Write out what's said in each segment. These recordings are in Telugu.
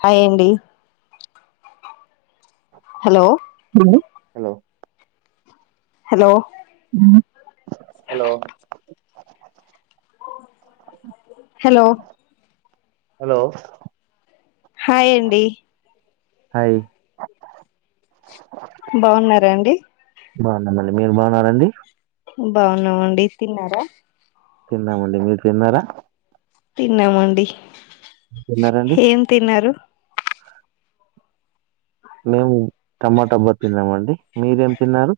హాయ్ అండి hello hello hello hello hello hello hi అండి హాయ్ బాగున్నారాండి బాగున్నామండి మీరు బాగున్నారండి బాగున్నామండి తిన్నారా తిన్నామండి మీరు తిన్నారా తిన్నామండి తిన్నారండి ఏం తిన్నారు మేము టమాటాబ్బా తిన్నామ అండి మీరేం తిన్నారు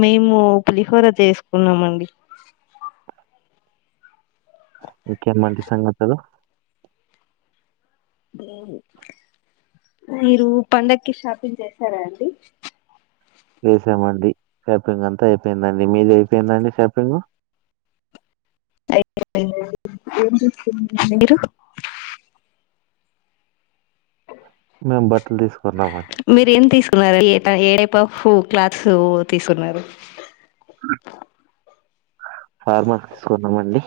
మేము పులిహోర చేసుకున్నామండి ఇంకేమండి సంగతులు మీరు పండగకి షాపింగ్ చేసారా అండి చేసామండి షాపింగ్ అంతా అయిపోయిందండి మీద అయిపోయిందండి షాపింగ్ అయిపోయిందండి మీరు మేము బట్టలు తీసుకున్నామండి మరి ఏ టైప్ ఆఫ్ క్లాత్స్ తీసుకున్నారు ఆ ఫార్మల్స్ తీసుకున్నామండి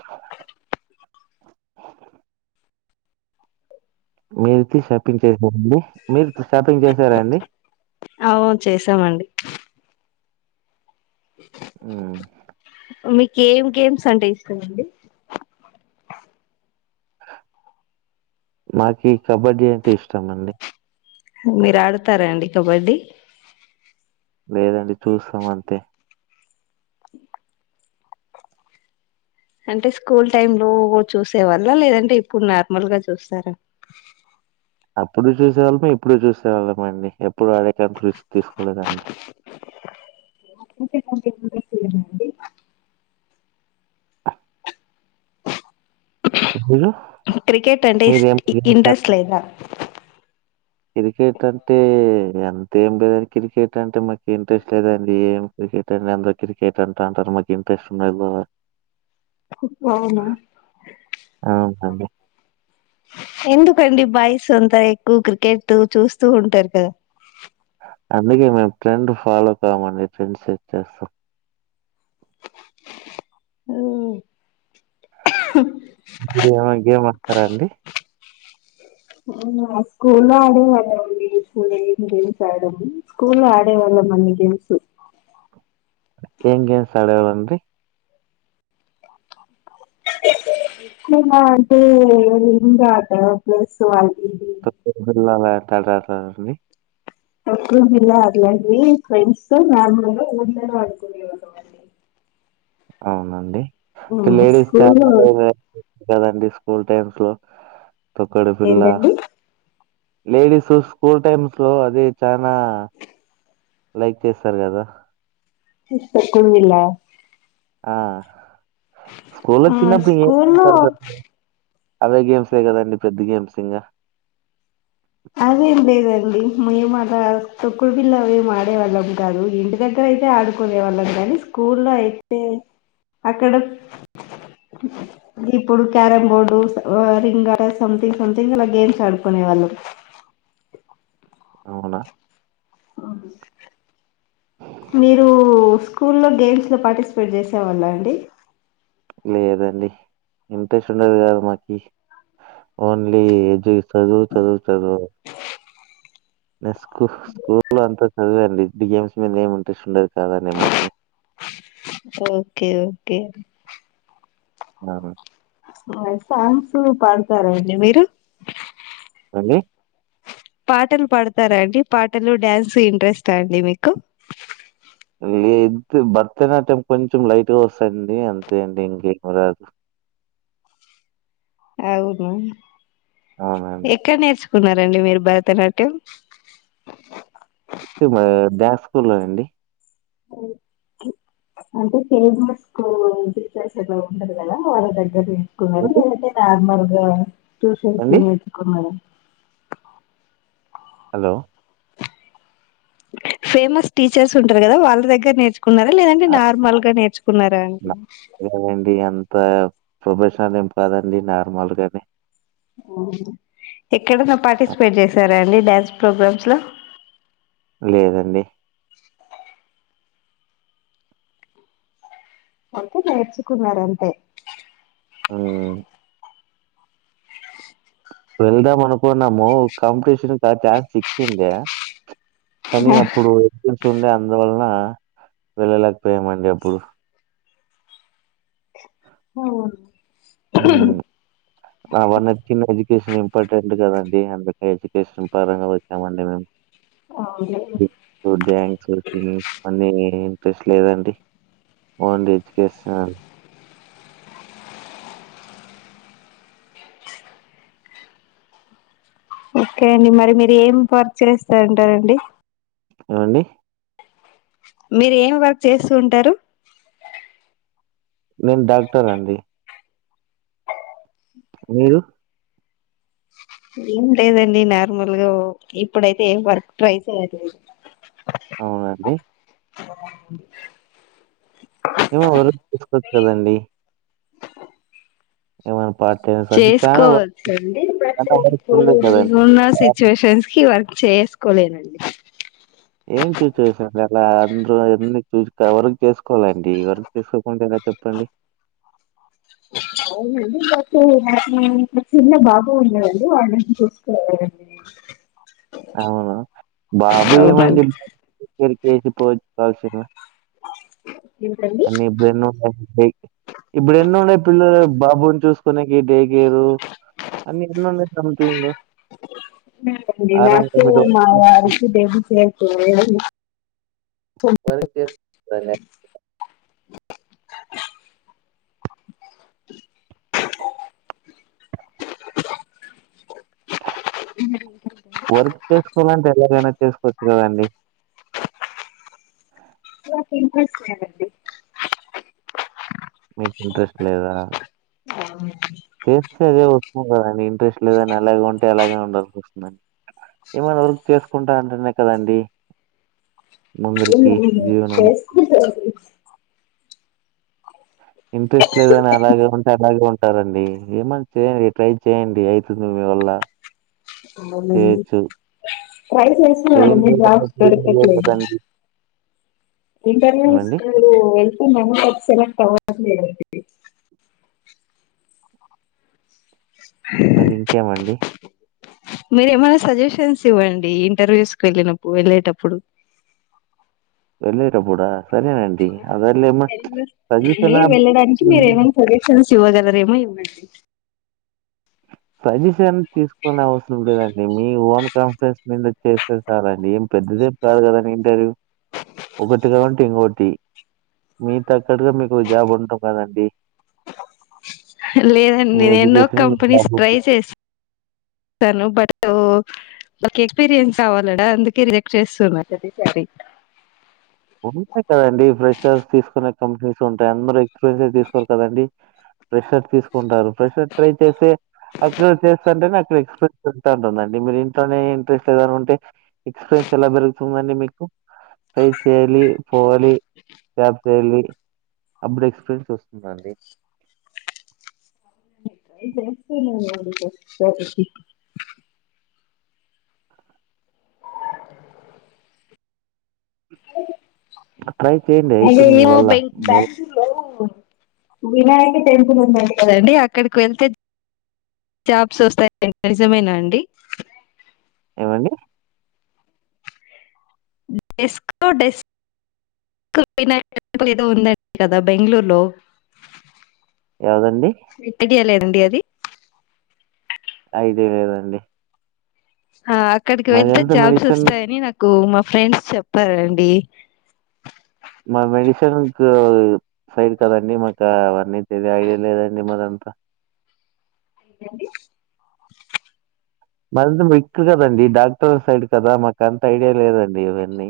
మీరు వొచ్చి షాపింగ్ చేసారండి మీరు షాపింగ్ చేశారా అండి అవు చేసామండి ఊ మీకు ఏం గేమ్స్ అంటే ఇష్టం అండి మాకి కబడ్డీ అంటే ఇష్టం అండి మీరు ఆడుతారా అండి కబడ్డీ లేదండి చూస్తాం అంతే అంటే స్కూల్ టైమ్ లో చూసేవాళ్ళా లేదంటే ఇప్పుడు నార్మల్ గా చూస్తారా అప్పుడు చూసేవాళ్ళము ఇప్పుడు చూసేవాళ్ళమండి ఎప్పుడు ఆడే ఛాన్స్ తీసుకోలేదండి కుంటే కూడా ఇంట్రెస్ట్ లేదా అండి మీరు? క్రికెట్ ఇస్ మీరేం ఇంట్రెస్ట్ లేదా క్రికెట్ అంటే అంతేం లేదండి క్రికెట్ అంటే మాకు ఇంట్రెస్ట్ లేదండి ఏం క్రికెట్ అండి అందరు క్రికెట్ అంటా అంటారు మాకు ఇంట్రెస్ట్ ఉండది బా అవునా అవును అండి ఎందుకండి బాయ్స్ అంతా ఎక్కువ క్రికెట్ చూస్తూ ఉంటారు కదా అందుకే మేము ట్రెండ్ ఫాలో కాము అండి ట్రెండ్ సెట్ చేస్తాం ఊ మీరు ఏమన్న గేమ్ ఆడతారా అండి స్కూల్లో ఆడేవాళ్ళం అండి స్కూల్ [unintelligible] గేమ్స్ ఆడం స్కూల్లో ఆడేవాళ్ళం అన్ని గేమ్స్ ఏం గేమ్స్ ఆడేవాళ్ళు అండి మేమా అంటే రింగ్ ఆట ప్లస్ వన్ అట్లాంటి ఆడతారా అండి తొక్కుడు బిళ్ళ అటువంటివి ఫ్రెండ్స్ తో నార్మల్ గా ఊర్లల్లో ఆడుకునేవాళ్ళం అండి అవున అండి లేడిస్ స్టాఫ్ స్కూల్లో [unintelligible] కదండి స్కూల్ టైమ్స్ లో తొక్కుడు బిల్లా ఏంటండి లేడీస్ స్కూల్ టైమ్స్ లో అది చానా లైక్ చేస్తారు కదా తొక్కుడు బిల్లా ఆ స్కూల్లో ఆ చిన్నప్పుడు ఏం స్కూల్లో ఇష్టపడతారు అవే గేమ్సే కద అండి పెద్ద గేమ్స్ ఇంగ అదేం లేదండి మేము అలా తొక్కుడు బిల్లా ఏం ఆడేవాళ్ళం కాదు. ఇంటి దగ్గర అయితే ఆడుకునే వాళ్ళం కానీ, స్కూల్లో అయితే అక్కడ ఇప్పుడు carrom board, ring something something అలా గేమ్స్ ఆడుకునే వాళ్ళం. అవునా మీరు స్కూల్లో గేమ్స్ లో పార్టిసిపేట్ చేసే వాళ్ళా అండి లేదండి ఇంట్రెస్ట్ ఉండేది కాదు మాకి ఓన్లీ జి చదువు చదువు చదువు నే స్కూ స్కూల్లో అంత చదువే అండి గేమ్స్ మీద ఏం ఇంట్రెస్ట్ ఉండేది కాదండి మాకి ఓకే ఓకే నాను సాంగ్స్ పాడుతారండి మీరు అండి పాటలు పాడతారాండి పాటలు, డ్యాన్స్ ఇంట్రెస్టా అండి మీకు లేదు భరతనాట్యం కొంచెం లైట్గా వస్తాదండి అంతే అండి ఇంకేమి రాదు. అవునా అవునండి ఎక్కడ నేర్చు కున్నారండి మీరు భరతనాట్యం తూమే ద్యాస్ స్కూల్లో నా అండి అంటే [unintelligible] కు టీచర్స్ ఎట్లా ఉండరు కదా వాళ్ళ దగ్గరకి కునేది ఏంటి? లేదంటే నార్మల్ [unintelligible] ట్యూషన్స్ అండి నీ పెట్టుకోండి మేడమ్ హలో ఫేమస్ టీచర్స్ ఉంటారు కదా వాళ్ళ దగ్గర నేర్చు కున్నార లేదంటే నార్మల్ గా నేర్చుకున్నారా త ప్రొఫెషనల్ ఏం కాదండి నార్మల్గానే ఆహా ఎక్కడన్నా పార్టిసిపేట్ చేశార్ అండి డ్యాన్స్ ప్రోగ్రామ్స్ లా లేదండి అంటే నేర్చుకున్నారంతే అన్ వెళ్దాం అనుకున్నాము కాంపిటీషన్ కాటా చిక్కిందా కానీ అప్పుడు [inaudible] చుండే అందువలన వెళ్ళలేకపోయామండి అప్పుడు ఓ ఉమ్ అవన్నీ చిన్న ఎడ్యుకేషన్ ఇంపార్టెంట్ కదండి, అందుకే ఎడ్యుకేషన్ పరంగా వచ్చామండి మేము ఇప్పుడు డాన్స్ వరకి అన్నీ టేస్ లేదండి ఓన్లీ ఎడ్యుకేషనల్ ఓకే అండి మరి మీరు ఏం వర్క్ చేస్తంటారండి ఏమండీ మీరు ఏమి వర్క్ చేస్తూ ఉంటారు నేను డాక్టర్ అండి మీరు ఏం లేదండి, నార్మల్గా ఒకే ఇప్పుడైతే ఏం వర్క్ ట్రై చేయట్లేదు అవునాండి ఆ ఏమో ఎవరో తీసుకోవచ్చు కదండి ఏమైన్ చేసుకోవచ్చండి, బట్ చాలా వర్క్ ఇప్పుడు ఉంది నేను కదండీ. ఉన్న సిచ్యువేషన్స్ కి వర్క్ చేసుకోలేనండి. ఏం చూసి చేశారు అలా అందరూ ఎన్ని చూసిక వర్క్ చేసుకోవాలండి, వర్క్ చేసుకోకుంటే ఎలా చెప్పండి. అవునండి బట్ నాకు ఇంకా చిన్న బాబు ఉన్నాడండి, వాన్ని చూసుకోవాలండి నేను అవునా బాబు ఏమండి అవునండి బాబు [inaudible] [unintelligible] ఏంటండి అన్ని ఇప్పుడు ఎన్నో [unintelligible] ఇప్పుడు ఎన్ని ఉన్న పిల్లలేం బాబును చూసుకునేకి డే గిరు అన్ని ఉన్నా సంమ్థింగ్ మాకు మా వారికి [unintelligible] వర్క్ చేస్ నన్నే వర్క్ చేసుకోవాలంటే ఎలాగైనా చేసుకోవచ్చు కదండి నాకు ఇంట్రెస్ట్ లేదండి. ఇంట్రెస్ట్ లేదా, చేస్తే అదే వస్తుంది కదండి, ఇంట్రెస్ట్ లేదని అలాగే ఉంటే అలాగే ఉండాల్సి వస్తుందండి, ఏమైనా వర్క్ చేసుకుంటాంటేనే కదండి. ఏమో ముందరికి అండీ మరి జీవనము చేసుకుంటామండి. ఇంట్రెస్ట్ లేదని అలాగే ఉంటే అలాగే ఉంటారండి. ఏమన్నా చేయండి. ట్రై చేయండి ఐతుంది మీ వల్ల తొందర్లెండి చేయొచ్చు ట్రై చేస్తున్నండి చేయండి జాబ్స్ దొకట్లేదు. కదండి ఇంటర్వ్యూ ఏమండి కి వెళుతున్నాను బట్ సెలెక్ట్ అవ్వ అసలు లేదండి మరి ఇంకేమండి. మీరేమైనా సజెషన్స్ ఇవ్వండి. ఇంటర్వ్యూస్ కు వెళ్ళినప్పుడు, వెళ్ళేటప్ మీరు ఇవ్వరా ఆహ నేను వెళ్లు సజెషనా నేను వెళ్ళడానికి మీర హ్మ్. ఏమన్నా సజెషన్స్ ఇవ్వగలరేమో ఇవ్వండి. సజెషన్ తీసుకునే అవసరం లేదండి. మీ ఓన్ కాన్ఫరెన్స్ మీద చేస్తే చాలండి. ఏం పెద్దదేమి కాదు కదండి ఇంటర్వ్యూ ఒకటిగా కాకుంటే ఇంకోటి మీ తక్కట్గు మీకు జాబ్ ఉంటది కదండి. లేదండి ఇది ఎన్నో కంపెనీ జాబ్ ట్రై చేస్ స్తాను బటూ ఒక ఎక్స్పీరియన్స్ కావాలడా అందుకే రిజెక్ట్ చేస్తున్నారు ప్రతిసారి ఉంటాయి కదండి. ఫ్రెషర్స్ తీసుకునే కంపెనీస్ ఉంటాయి, అందరూ ఎక్స్పీరియన్స్ తీసుకోరు కదండి, ప్రెష్ షర్స్ తీసుకుంటారు, ప్రెషర్స్ ట్రై చేస్తే అక్కడ చేస్తంటే అక్కడ ఎక్స్పీరియన్స్ ఉంటుందండి మీరు ఇంట్లోనే ఇంట్రెస్ట్ లేదంటే. ఎక్స్పీరియన్స్ ఎలా పెరుగుతుందండి మీకు కు పేజ్ డైలి పోవాలి జాబ్కెళ్ళి అప్పుడు ఎక్స్పీరియన్స్ వస్తుందండి ఇది ట్రై చేస్తూ నువు అది చెస్ [unintelligible] ట్రై చేయండి హలో అయితుంది అది మీ ఏమో వల్ల. పింక్ బాతు రూమ్ లో వినాయక టెంపుల్ ఉన్నాయి కదండి అక్కడికి వెళ్తే జాబ్స్ వస్తాయి నిజమేనా అండి ఏమండి డెస్కో డెస్ కుడిన ఏదో ఉందండి కదా బెంగళూరులో ఏదండి ఏ లేదండి అది ఐదే గదండి ఆ అక్కడికి వెళ్తే జాబ్స్ మెడిసిన్ వస్తాయని నాకు మా ఫ ఫ్రెండ్స్ చెప్పారండి మా మెడిసిన్కు సైడ్ కదండి మాకు అవన్నీ పెద ఐడియా లేదండి మదంతా ఏంటండి మరింత విక్కు కదండి డాక్టర్ సైడ్ కదా మాకు అంత ఐడియా లేదండి అవన్నీ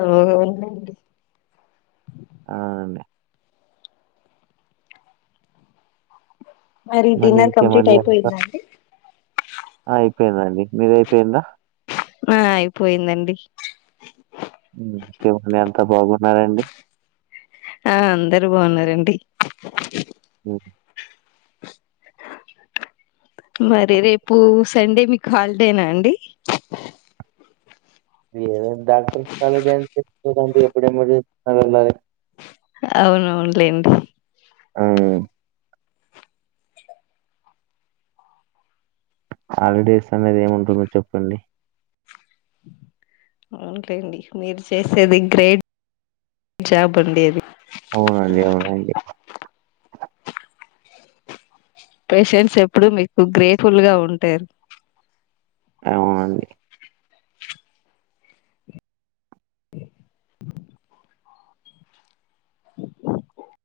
ఓహో ఇగుండు అవునండి మరి డిన్నర్ కంప్లీట్ ఇంకేమండి అంతా అయిపోయింద అండీ అయిపోయిందండి మీద అయిపోయిందా ఆ అయిపోయిందండి అంత బాగున్నారండి ఆ అందరు బాగున్నారండి [inaudible] మరి రేపు సండే మీకు హాలిడేనా అండి ఏ డాక్టర్స్ కి హాలిడే ఎప్పుడు [unintelligible] వున్నా వెళ్ళాలి అవునవునులేండి ఆ హాలిడేస్ అనేది ఏముంటుందో చెప్పండి అవునులేండి మీరు చేసేది గ్రేట్ జాబ్ అండి అది అవునండి అవునండి పేషెంట్స్ ఎప్పుడు మీకు గ్రేట్ఫుల్ గా ఉంటారు అవునండి అ [inaudible] [inaudible]